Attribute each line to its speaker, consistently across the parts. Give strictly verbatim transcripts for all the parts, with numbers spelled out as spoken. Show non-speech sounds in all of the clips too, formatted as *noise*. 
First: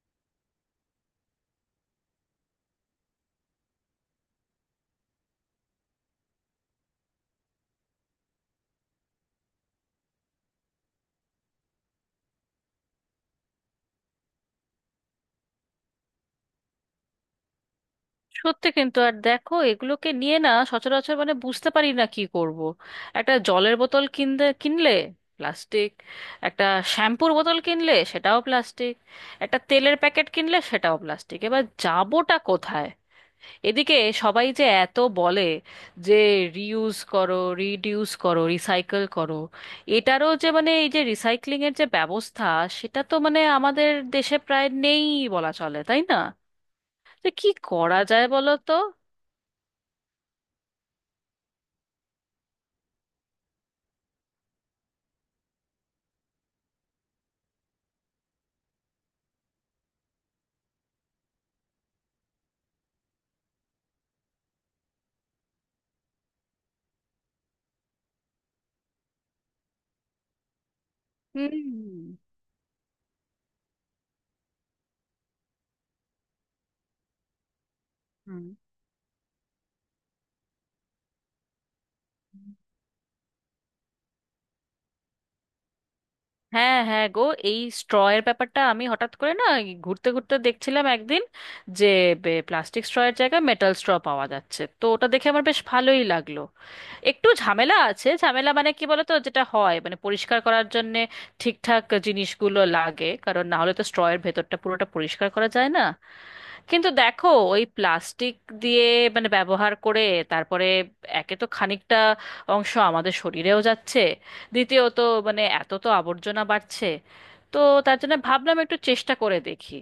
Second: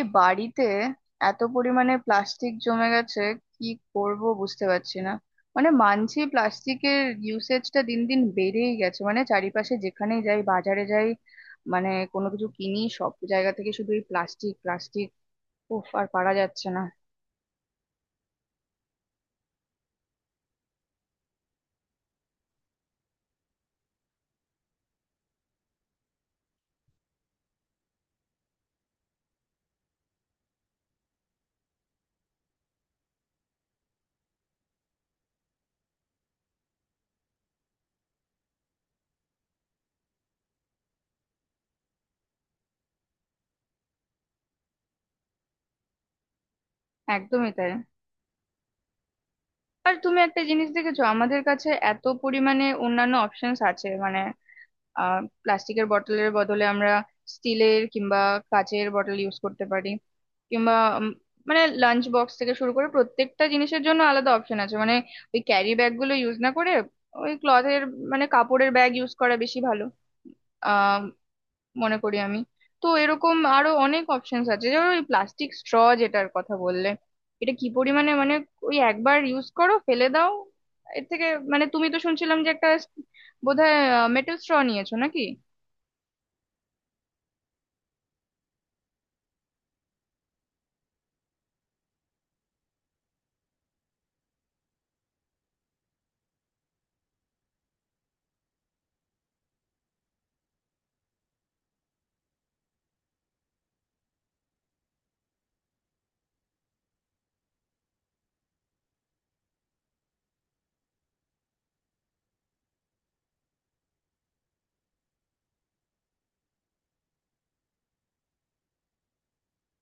Speaker 1: এই বাড়িতে এত পরিমাণে প্লাস্টিক জমে গেছে কি করব বুঝতে পারছি না। মানে, মানছি প্লাস্টিকের ইউসেজটা দিন দিন বেড়েই গেছে, মানে চারিপাশে যেখানেই যাই, বাজারে যাই, মানে কোনো কিছু কিনি, সব জায়গা থেকে শুধু এই প্লাস্টিক প্লাস্টিক। উফ, আর পারা যাচ্ছে না।
Speaker 2: সত্যি কিন্তু। আর দেখো, এগুলোকে নিয়ে না সচরাচর মানে বুঝতে পারি না কি করব। একটা জলের বোতল কিনতে কিনলে প্লাস্টিক, একটা শ্যাম্পুর বোতল কিনলে সেটাও প্লাস্টিক, একটা তেলের প্যাকেট কিনলে সেটাও প্লাস্টিক। এবার যাবোটা কোথায়? এদিকে সবাই যে এত বলে যে রিউজ করো, রিডিউস করো, রিসাইকেল করো, এটারও যে মানে এই যে রিসাইক্লিং এর যে ব্যবস্থা, সেটা তো মানে আমাদের দেশে প্রায় নেই বলা চলে, তাই না? তো কি
Speaker 1: একদমই তাই।
Speaker 2: করা যায় বলো তো?
Speaker 1: আর তুমি একটা জিনিস দেখেছো, আমাদের কাছে এত পরিমাণে অন্যান্য অপশনস আছে। মানে আহ প্লাস্টিকের বটলের বদলে আমরা স্টিলের কিংবা কাচের বটল ইউজ করতে পারি, কিংবা উম, মানে লাঞ্চ বক্স থেকে শুরু করে প্রত্যেকটা জিনিসের জন্য আলাদা অপশন আছে। মানে ওই ক্যারি ব্যাগ গুলো ইউজ না করে ওই ক্লথের মানে কাপড়ের ব্যাগ ইউজ করা বেশি ভালো আহ মনে করি
Speaker 2: হুম।
Speaker 1: আমি। তো এরকম আরো অনেক অপশনস আছে, যেমন ওই প্লাস্টিক স্ট্র, যেটার কথা বললে, এটা কি পরিমাণে মানে
Speaker 2: হুম।
Speaker 1: ওই একবার ইউজ করো ফেলে দাও। এর থেকে মানে তুমি তো শুনছিলাম যে একটা বোধহয় মেটাল স্ট্র নিয়েছো নাকি?
Speaker 2: হ্যাঁ, হ্যাঁ গো, এই স্ট্র এর ব্যাপারটা আমি হঠাৎ করে না এই ঘুরতে ঘুরতে দেখছিলাম একদিন, যে প্লাস্টিক স্ট্র এর জায়গায় মেটাল স্ট্র পাওয়া যাচ্ছে, তো ওটা দেখে আমার বেশ ভালোই লাগলো। একটু ঝামেলা আছে, ঝামেলা মানে কি বলতো, যেটা হয় মানে পরিষ্কার করার জন্য ঠিকঠাক জিনিসগুলো লাগে, কারণ না হলে তো স্ট্র এর ভেতরটা পুরোটা পরিষ্কার করা যায় না। কিন্তু দেখো, ওই প্লাস্টিক দিয়ে মানে ব্যবহার করে তারপরে, একে তো খানিকটা অংশ আমাদের শরীরেও যাচ্ছে, দ্বিতীয়ত মানে এত তো আবর্জনা বাড়ছে, তো তার জন্য ভাবলাম একটু চেষ্টা করে দেখি।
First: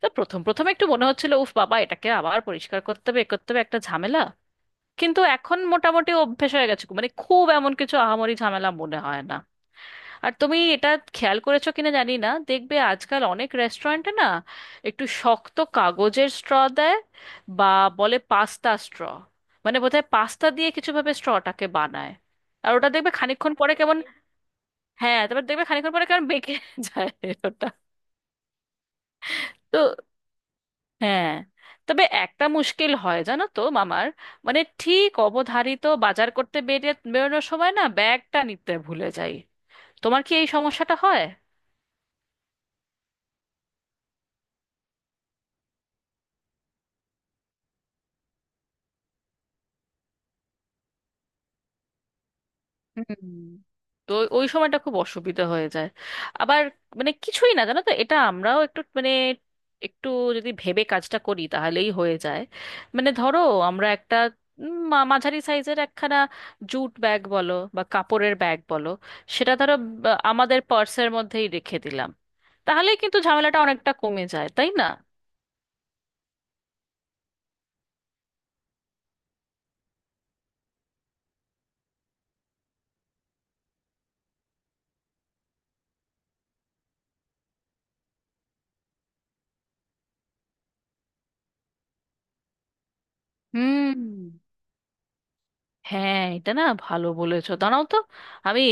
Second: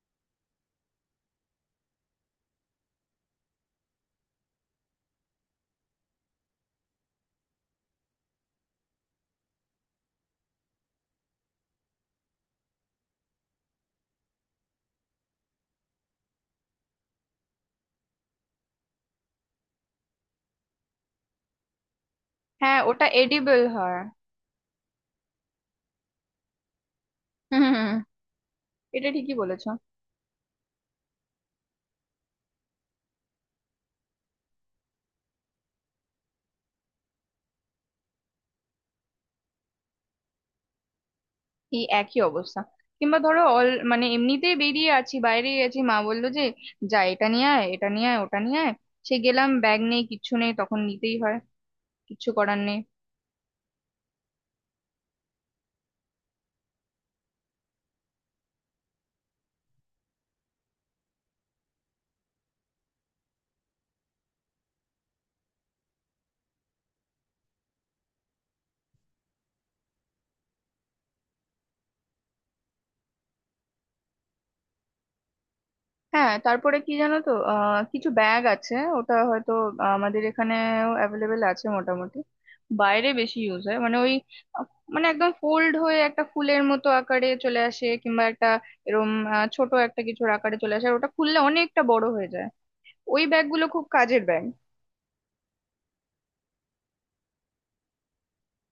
Speaker 2: তো প্রথম প্রথম একটু মনে হচ্ছিল, উফ বাবা, এটাকে আবার পরিষ্কার করতে হবে, এ করতে হবে, একটা ঝামেলা। কিন্তু এখন মোটামুটি অভ্যেস হয়ে গেছে, মানে খুব এমন কিছু আহামরি ঝামেলা মনে হয় না। আর তুমি এটা খেয়াল করেছো কিনা জানি না, দেখবে আজকাল অনেক রেস্টুরেন্টে না একটু শক্ত কাগজের স্ট্র দেয়, বা বলে পাস্তা স্ট্র, মানে বোধহয় পাস্তা দিয়ে কিছু ভাবে স্ট্রটাকে বানায়। আর
Speaker 1: হ্যাঁ,
Speaker 2: ওটা
Speaker 1: ওটা
Speaker 2: দেখবে খানিকক্ষণ
Speaker 1: এডিবল
Speaker 2: পরে
Speaker 1: হয়।
Speaker 2: কেমন, হ্যাঁ, তারপর দেখবে খানিকক্ষণ পরে কেমন বেঁকে *laughs* যায়
Speaker 1: হুম
Speaker 2: ওটা।
Speaker 1: হুম, হুম, এটা ঠিকই বলেছো।
Speaker 2: তো হ্যাঁ, তবে একটা মুশকিল হয় জানো তো মামার, মানে ঠিক অবধারিত বাজার করতে বেরিয়ে বেরোনোর সময় না ব্যাগটা নিতে ভুলে যাই। তোমার কি এই সমস্যাটা হয়?
Speaker 1: এই একই অবস্থা। কিংবা ধরো অল মানে এমনিতেই বেরিয়ে আছি, বাইরে আছি, মা বললো যে যা এটা নিয়ে আয়, এটা নিয়ে আয়, ওটা নিয়ে আয়। সে গেলাম, ব্যাগ নেই, কিচ্ছু নেই, তখন নিতেই হয়, কিচ্ছু করার নেই।
Speaker 2: হুম। তো ওই ওই সময়টা খুব অসুবিধা হয়ে যায়। আবার মানে কিছুই না জানো তো, এটা আমরাও একটু মানে একটু যদি ভেবে কাজটা করি তাহলেই হয়ে যায়। মানে ধরো, আমরা একটা উম, মা- মাঝারি সাইজের একখানা জুট ব্যাগ বলো বা কাপড়ের ব্যাগ বলো, সেটা ধরো বা, আমাদের পার্সের মধ্যেই রেখে দিলাম, তাহলে কিন্তু ঝামেলাটা অনেকটা কমে যায়, তাই না?
Speaker 1: হ্যাঁ, তারপরে কি জানো তো আহ কিছু ব্যাগ আছে, ওটা হয়তো আমাদের এখানেও অ্যাভেলেবেল আছে মোটামুটি, বাইরে বেশি ইউজ হয়। মানে ওই আহ, মানে একদম ফোল্ড হয়ে একটা ফুলের মতো আকারে চলে আসে, কিংবা একটা এরম আহ, ছোট একটা কিছুর আকারে চলে আসে, আর ওটা খুললে অনেকটা বড় হয়ে যায়। ওই ব্যাগগুলো খুব
Speaker 2: হুম।
Speaker 1: কাজের ব্যাগ।
Speaker 2: হ্যাঁ, এটা না ভালো বলেছো, দাঁড়াও তো, আমি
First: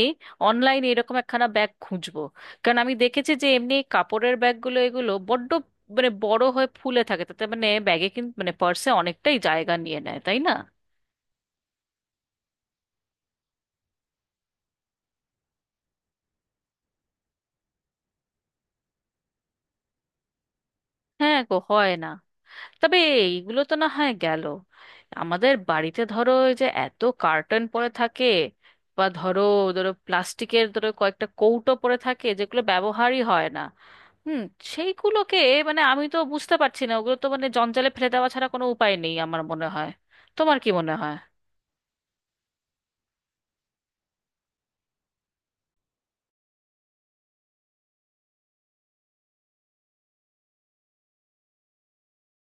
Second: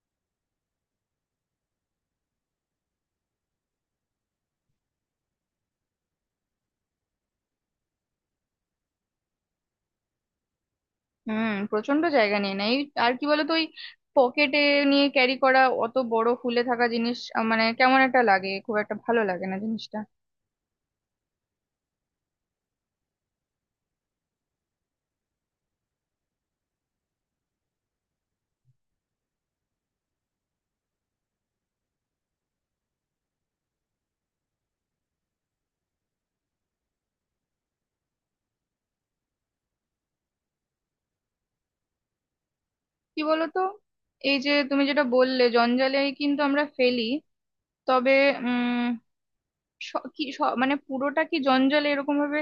Speaker 2: অনলাইনে এরকম একখানা ব্যাগ খুঁজবো। কারণ আমি দেখেছি যে এমনি কাপড়ের ব্যাগগুলো, এগুলো বড্ড মানে বড় হয়ে ফুলে থাকে, তাতে মানে ব্যাগে কিন্তু মানে পার্সে অনেকটাই জায়গা নিয়ে নেয়, তাই না?
Speaker 1: হুম, প্রচন্ড জায়গা নিয়ে নেয় এই। আর কি বলতো ওই পকেটে নিয়ে ক্যারি করা অত বড় ফুলে থাকা জিনিস আহ, মানে কেমন একটা লাগে, খুব একটা ভালো লাগে না জিনিসটা।
Speaker 2: হ্যাঁ গো, হয় না। তবে এইগুলো তো না হয় গেল, আমাদের বাড়িতে ধরো ওই যে এত কার্টন পরে থাকে, বা ধরো, ধরো প্লাস্টিকের ধরো কয়েকটা কৌটো পরে থাকে যেগুলো ব্যবহারই হয় না। হুম। সেইগুলোকে মানে আমি তো বুঝতে পারছি না, ওগুলো তো মানে জঞ্জালে ফেলে দেওয়া ছাড়া কোনো উপায় নেই আমার মনে হয়। তোমার কি মনে হয়?
Speaker 1: কি বলতো, এই যে তুমি যেটা বললে জঞ্জালে কিন্তু আমরা ফেলি, তবে উম স- কি স- মানে পুরোটা কি জঞ্জালে এরকম ভাবে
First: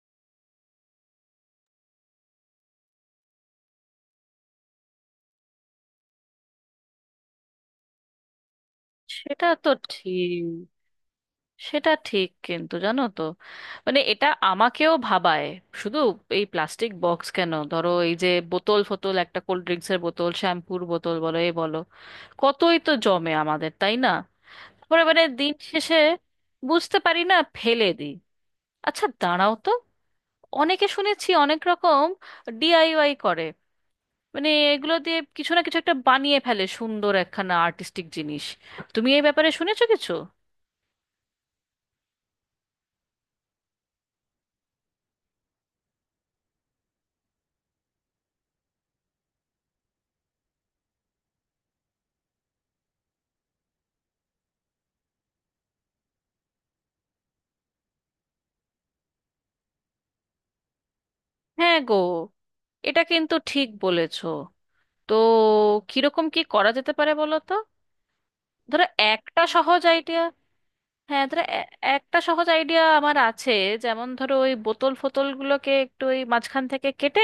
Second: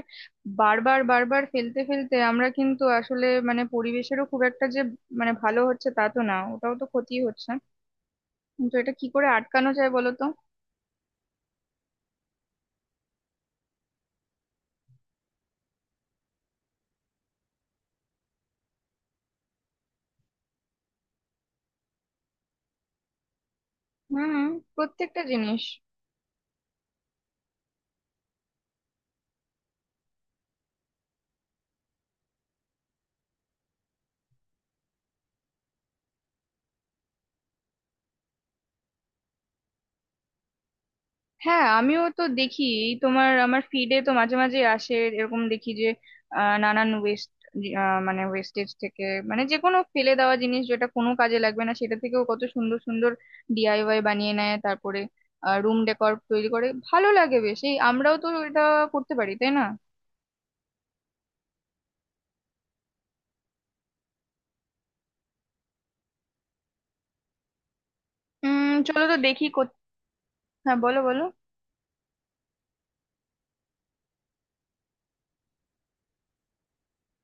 Speaker 1: বারবার বারবার ফেলতে ফেলতে আমরা কিন্তু আসলে মানে পরিবেশেরও খুব একটা যে মানে ভালো হচ্ছে তা তো না, ওটাও তো ক্ষতি হচ্ছে। কিন্তু এটা কি করে
Speaker 2: সেটা
Speaker 1: আটকানো
Speaker 2: তো
Speaker 1: যায় বলতো?
Speaker 2: ঠিক, সেটা ঠিক, কিন্তু জানো তো মানে এটা আমাকেও ভাবায়। শুধু এই প্লাস্টিক বক্স কেন, ধরো এই যে বোতল ফোতল, একটা কোল্ড ড্রিঙ্কসের বোতল, শ্যাম্পুর বোতল বলো, এ বলো, কতই তো জমে আমাদের, তাই না?
Speaker 1: হুম,
Speaker 2: পরে
Speaker 1: প্রত্যেকটা
Speaker 2: মানে দিন
Speaker 1: জিনিস।
Speaker 2: শেষে বুঝতে পারি না, ফেলে দিই। আচ্ছা দাঁড়াও তো, অনেকে শুনেছি অনেক রকম ডিআইওয়াই করে, মানে এগুলো দিয়ে কিছু না কিছু একটা বানিয়ে ফেলে সুন্দর একখানা আর্টিস্টিক জিনিস। তুমি এই ব্যাপারে শুনেছো কিছু?
Speaker 1: হ্যাঁ, আমিও তো দেখি, এই তোমার আমার ফিডে তো মাঝে মাঝে আসে, এরকম দেখি যে আহ, নানান ওয়েস্ট মানে ওয়েস্টেজ থেকে, মানে যে কোনো ফেলে দেওয়া জিনিস যেটা কোনো কাজে লাগবে না, সেটা থেকেও কত সুন্দর সুন্দর ডিআইওয়াই বানিয়ে নেয়। তারপরে রুম ডেকর তৈরি করে, ভালো লাগে বেশ। এই আমরাও তো এটা করতে পারি তাই না?
Speaker 2: হ্যাঁ গো, এটা কিন্তু ঠিক বলেছো। তো কিরকম কি করা যেতে পারে বলো তো?
Speaker 1: উম
Speaker 2: ধরো
Speaker 1: চলো তো
Speaker 2: একটা
Speaker 1: দেখি কোথ-
Speaker 2: সহজ আইডিয়া,
Speaker 1: হ্যাঁ, বলো বলো।
Speaker 2: হ্যাঁ ধরো, এ- একটা সহজ আইডিয়া আমার আছে। যেমন ধরো ওই বোতল ফোতল গুলোকে একটু ওই মাঝখান থেকে কেটে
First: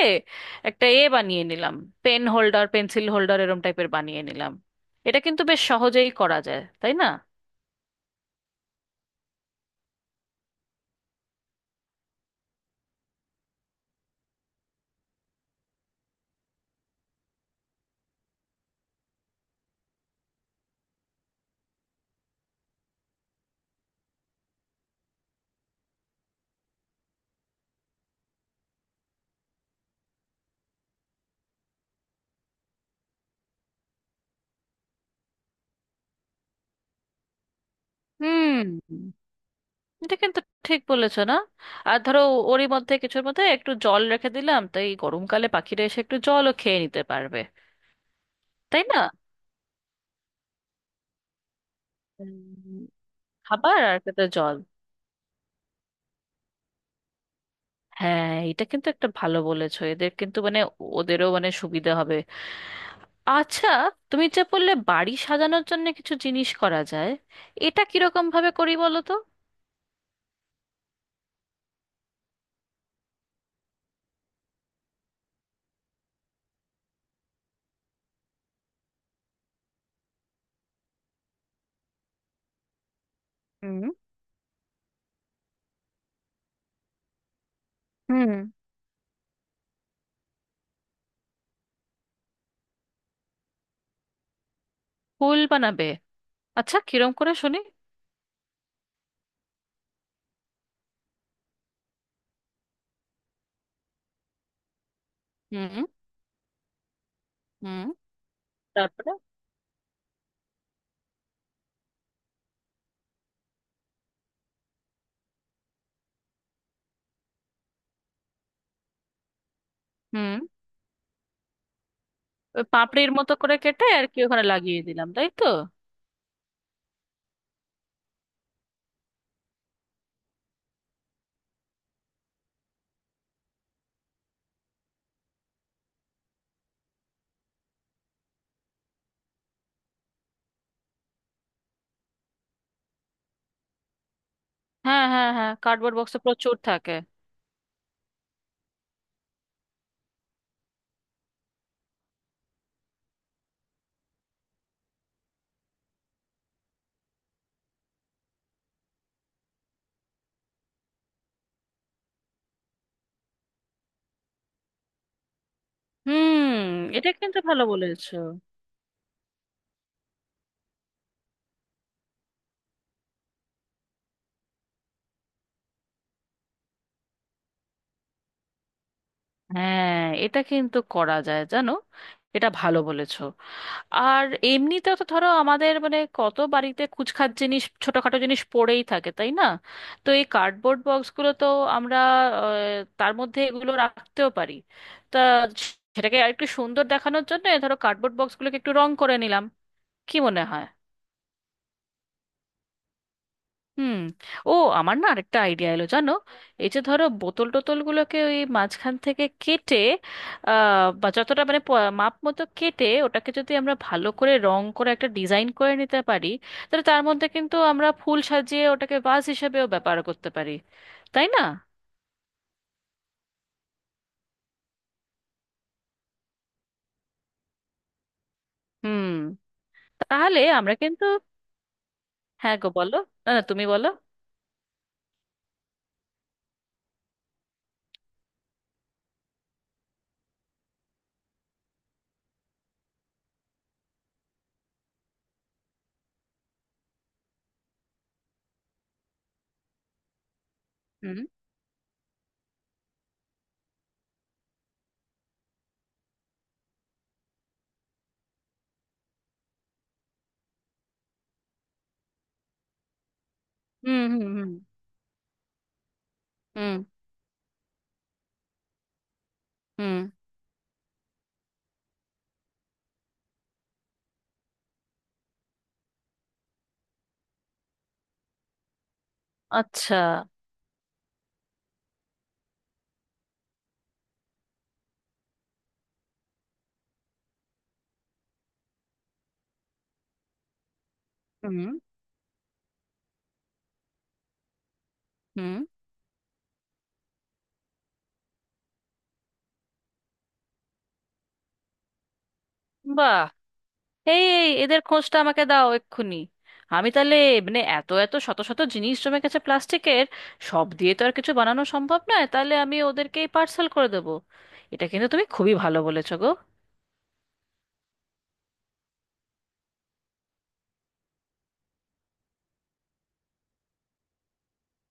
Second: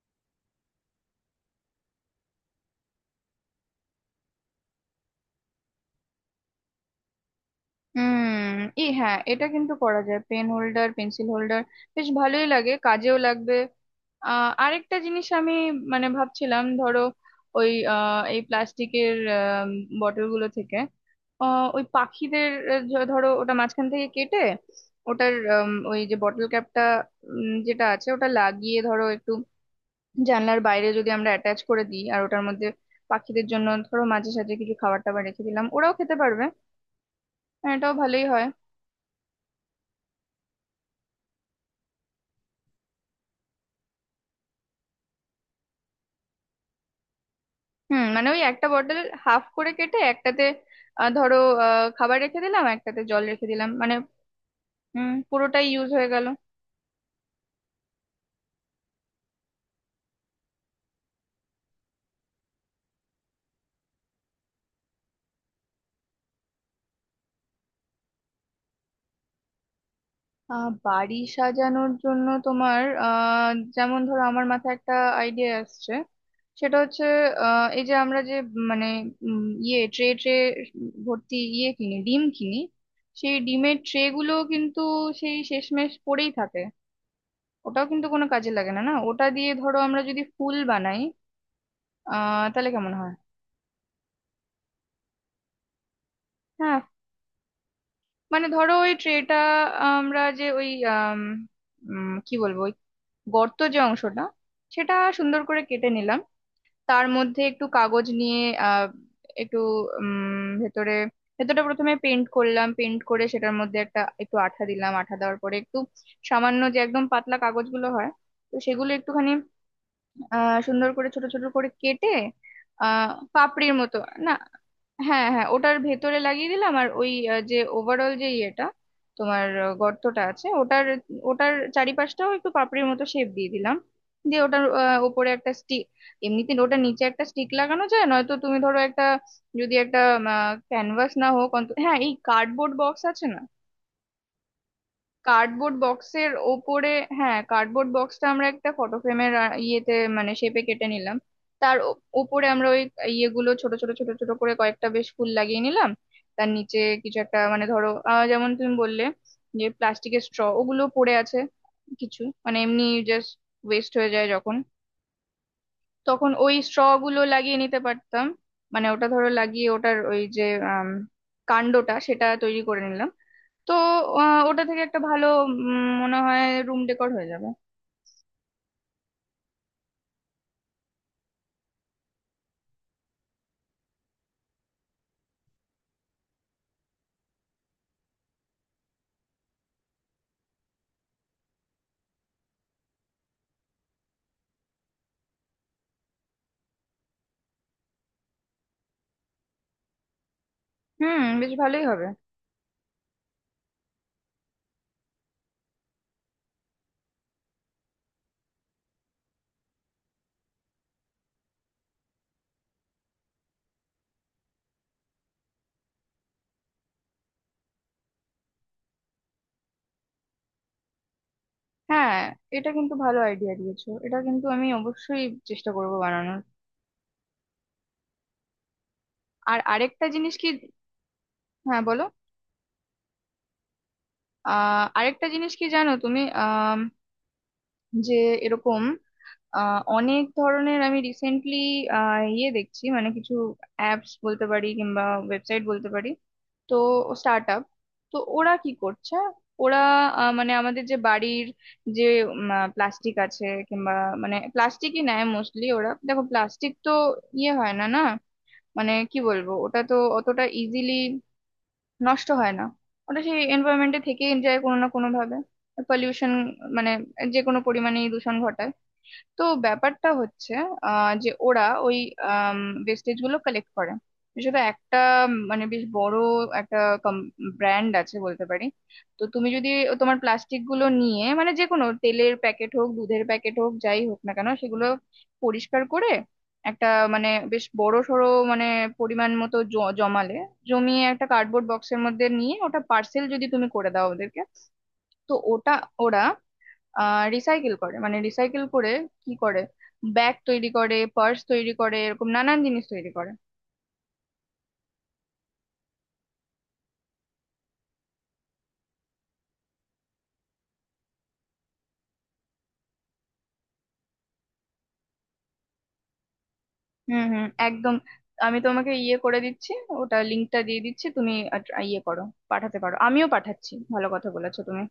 Speaker 2: একটা এ বানিয়ে নিলাম, পেন হোল্ডার, পেন্সিল হোল্ডার, এরম টাইপের বানিয়ে নিলাম। এটা কিন্তু বেশ সহজেই করা যায়, তাই না?
Speaker 1: হুম, এই হ্যাঁ, এটা কিন্তু করা যায়, পেন হোল্ডার পেন্সিল হোল্ডার, বেশ ভালোই লাগে, কাজেও লাগবে। আহ আরেকটা জিনিস আমি মানে ভাবছিলাম, ধরো ওই আহ, এই প্লাস্টিকের বটল গুলো থেকে আহ, ওই পাখিদের আহ, য- ধরো ওটা মাঝখান থেকে কেটে ওটার উম, ওই যে বটল ক্যাপটা যেটা আছে ওটা লাগিয়ে, ধরো একটু জানলার বাইরে যদি আমরা অ্যাটাচ করে দিই, আর ওটার মধ্যে পাখিদের জন্য ধরো মাঝে সাঝে কিছু খাবার টাবার রেখে দিলাম, ওরাও খেতে পারবে। আহ, এটাও ভালোই হয়।
Speaker 2: হুম। এটা কিন্তু ঠিক বলেছো না। আর ধরো ওরই মধ্যে কিছুর মধ্যে একটু জল রেখে দিলাম, তাই গরমকালে পাখিরা এসে একটু জলও খেয়ে নিতে পারবে,
Speaker 1: হুম, মানে ওই একটা
Speaker 2: তাই
Speaker 1: বটল
Speaker 2: না?
Speaker 1: হাফ করে কেটে, একটাতে আহ, ধরো আহ, খাবার রেখে দিলাম,
Speaker 2: উম,
Speaker 1: একটাতে জল রেখে দিলাম,
Speaker 2: খাবার
Speaker 1: মানে
Speaker 2: আর খেতে জল।
Speaker 1: হুম, পুরোটাই ইউজ হয়ে গেল।
Speaker 2: হ্যাঁ এটা কিন্তু একটা ভালো বলেছো, এদের কিন্তু মানে ওদেরও মানে সুবিধা হবে। আচ্ছা তুমি যে বললে বাড়ি সাজানোর জন্য কিছু জিনিস করা যায়, এটা কিরকম ভাবে করি বলো তো?
Speaker 1: আহ বাড়ি সাজানোর জন্য তোমার আহ যেমন ধরো আমার মাথায় একটা আইডিয়া আসছে, সেটা হচ্ছে আহ এই যে আমরা যে মানে উম, ইয়ে ট্রে ট্রে ভর্তি ইয়ে কিনি, ডিম কিনি, সেই ডিমের
Speaker 2: হুম।
Speaker 1: ট্রে গুলো কিন্তু সেই শেষমেশ পড়েই থাকে। ওটাও কিন্তু কোনো
Speaker 2: হুম।
Speaker 1: কাজে লাগে না। না, ওটা দিয়ে ধরো আমরা যদি ফুল বানাই আহ তাহলে কেমন হয়?
Speaker 2: ফুল বানাবে? আচ্ছা
Speaker 1: হ্যাঁ,
Speaker 2: কিরম করে শুনি।
Speaker 1: মানে ধরো ওই ট্রেটা আমরা যে ওই আম, উম, কি বলবো, ওই গর্ত যে অংশটা সেটা সুন্দর করে
Speaker 2: হুম।
Speaker 1: কেটে নিলাম, তার মধ্যে একটু
Speaker 2: হুম।
Speaker 1: কাগজ নিয়ে আহ
Speaker 2: তারপরে?
Speaker 1: একটু উম ভেতরে, ভেতরটা প্রথমে পেন্ট করলাম, পেন্ট করে সেটার মধ্যে একটা একটু আঠা দিলাম, আঠা দেওয়ার পরে একটু সামান্য যে একদম পাতলা কাগজগুলো হয়, তো সেগুলো একটুখানি
Speaker 2: হুম।
Speaker 1: আহ সুন্দর করে ছোট ছোট করে কেটে
Speaker 2: ওই
Speaker 1: আহ
Speaker 2: পাপড়ির মতো করে
Speaker 1: পাপড়ির
Speaker 2: কেটে
Speaker 1: মতো,
Speaker 2: আর কি
Speaker 1: না,
Speaker 2: ওখানে লাগিয়ে দিলাম,
Speaker 1: হ্যাঁ
Speaker 2: তাই তো?
Speaker 1: হ্যাঁ ওটার ভেতরে লাগিয়ে দিলাম। আর ওই আহ, যে ওভারঅল যে ইয়েটা তোমার আহ, গর্তটা আছে ওটার, ওটার চারিপাশটাও একটু পাপড়ির মতো শেপ দিয়ে দিলাম। দিয়ে ওটার আহ, ওপরে একটা স্টিক, এমনিতে ওটার নিচে একটা স্টিক লাগানো যায়, নয়তো তুমি ধরো একটা যদি একটা ক্যানভাস না হোক অন্তত হ্যাঁ এই কার্ডবোর্ড বক্স আছে না,
Speaker 2: হ্যাঁ হ্যাঁ হ্যাঁ,
Speaker 1: কার্ডবোর্ড
Speaker 2: কার্ডবোর্ড বক্সে
Speaker 1: বক্সের
Speaker 2: প্রচুর
Speaker 1: ওপরে,
Speaker 2: থাকে।
Speaker 1: হ্যাঁ কার্ডবোর্ড বক্সটা আমরা একটা ফটো ফ্রেমের ইয়েতে মানে শেপে কেটে নিলাম, তার ও- ওপরে আমরা ওই ইয়েগুলো ছোট ছোট ছোট ছোট করে কয়েকটা বেশ ফুল লাগিয়ে নিলাম। তার নিচে কিছু একটা মানে ধরো আহ, যেমন তুমি বললে যে প্লাস্টিকের স্ট্র ওগুলো পড়ে আছে কিছু, মানে এমনি জাস্ট ওয়েস্ট হয়ে যায় যখন, তখন ওই
Speaker 2: হুম।
Speaker 1: স্ট্র
Speaker 2: এটা
Speaker 1: গুলো
Speaker 2: কিন্তু
Speaker 1: লাগিয়ে
Speaker 2: ভালো
Speaker 1: নিতে
Speaker 2: বলেছো।
Speaker 1: পারতাম, মানে ওটা ধরো লাগিয়ে ওটার ওই যে আম, কাণ্ডটা সেটা তৈরি করে নিলাম। তো আহ, ওটা থেকে একটা ভালো উম, মনে হয় রুম ডেকোর হয়ে যাবে।
Speaker 2: হ্যাঁ, এটা কিন্তু করা যায় জানো, এটা ভালো বলেছো। আর এমনিতে তো ধরো আমাদের মানে কত বাড়িতে কুচখাট জিনিস, ছোটখাটো জিনিস পড়েই থাকে, তাই না? তো এই কার্ডবোর্ড বক্সগুলো তো আমরা আহ, তার মধ্যে এগুলো রাখতেও পারি। তা সেটাকে আরেকটু সুন্দর দেখানোর জন্য ধরো কার্ডবোর্ড বক্সগুলোকে একটু রং করে নিলাম, কি মনে হয়?
Speaker 1: হুম, বেশ ভালোই হবে।
Speaker 2: হুম। ও, আমার না আরেকটা আইডিয়া এলো জানো। এই যে ধরো বোতল টোতলগুলোকে ওই মাঝখান থেকে কেটে আহ, বা যতটা মানে প- মাপ মতো কেটে ওটাকে যদি আমরা ভালো করে রং করে একটা ডিজাইন করে নিতে পারি, তাহলে তার মধ্যে কিন্তু আমরা ফুল সাজিয়ে ওটাকে ভাস হিসেবেও ব্যবহার করতে পারি, তাই না?
Speaker 1: হ্যাঁ, এটা কিন্তু ভালো আইডিয়া দিয়েছো, এটা কিন্তু আমি অবশ্যই চেষ্টা করব বানানোর।
Speaker 2: হুম।
Speaker 1: আর আরেকটা জিনিস
Speaker 2: তাহলে
Speaker 1: কি,
Speaker 2: আমরা কিন্তু,
Speaker 1: হ্যাঁ বলো,
Speaker 2: হ্যাঁ গো বলো, না না তুমি বলো।
Speaker 1: আহ আরেকটা জিনিস কি জানো তুমি আহ যে এরকম আহ, অনেক ধরনের আমি রিসেন্টলি ইয়ে দেখছি, মানে কিছু অ্যাপস বলতে পারি কিংবা ওয়েবসাইট বলতে পারি, তো স্টার্ট আপ, তো ওরা কি করছে, ওরা আহ, মানে আমাদের যে
Speaker 2: হুম।
Speaker 1: বাড়ির যে প্লাস্টিক আছে, কিংবা মানে প্লাস্টিকই নেয় মোস্টলি ওরা, দেখো প্লাস্টিক তো ইয়ে হয় না, না মানে কি বলবো, ওটা তো অতটা ইজিলি নষ্ট হয় না, ওটা সেই এনভায়রনমেন্টে
Speaker 2: হুম। হুম।
Speaker 1: থেকেই
Speaker 2: হুম।
Speaker 1: যায় কোনো না কোনো ভাবে, পলিউশন
Speaker 2: হুম।
Speaker 1: মানে যে কোনো পরিমাণে দূষণ ঘটায়। তো
Speaker 2: হুম।
Speaker 1: ব্যাপারটা হচ্ছে আহ, যে ওরা ওই ওয়েস্টেজ গুলো কালেক্ট করে, সেটা একটা উম, মানে বেশ বড় একটা ব্র্যান্ড আছে বলতে পারি। তো তুমি যদি
Speaker 2: আচ্ছা।
Speaker 1: তোমার প্লাস্টিক গুলো নিয়ে, মানে যে কোনো তেলের প্যাকেট হোক, দুধের প্যাকেট হোক, যাই হোক না কেন, সেগুলো পরিষ্কার করে একটা মানে বেশ বড় সড়ো মানে পরিমাণ মতো জ- জমালে, জমিয়ে একটা
Speaker 2: হুম।
Speaker 1: কার্ডবোর্ড বক্সের মধ্যে নিয়ে ওটা পার্সেল যদি তুমি করে দাও ওদেরকে, তো
Speaker 2: হুম।
Speaker 1: ওটা ওরা রিসাইকেল করে, মানে রিসাইকেল করে কি করে, ব্যাগ তৈরি করে, পার্স তৈরি করে, এরকম নানান জিনিস তৈরি
Speaker 2: বাহ,
Speaker 1: করে।
Speaker 2: এই এই এদের খোঁজটা আমাকে দাও এক্ষুনি। আমি তাহলে, মানে এত এত শত শত জিনিস জমে গেছে প্লাস্টিকের, সব দিয়ে তো আর কিছু বানানো সম্ভব নয়, তাহলে আমি ওদেরকেই পার্সেল করে দেবো। এটা কিন্তু তুমি খুবই ভালো বলেছো গো।
Speaker 1: হুম হুম, একদম। আমি তোমাকে ইয়ে করে দিচ্ছি, ওটা লিঙ্কটা দিয়ে দিচ্ছি, তুমি আট- ইয়ে করো, পাঠাতে পারো, আমিও পাঠাচ্ছি। ভালো কথা বলেছো তুমি।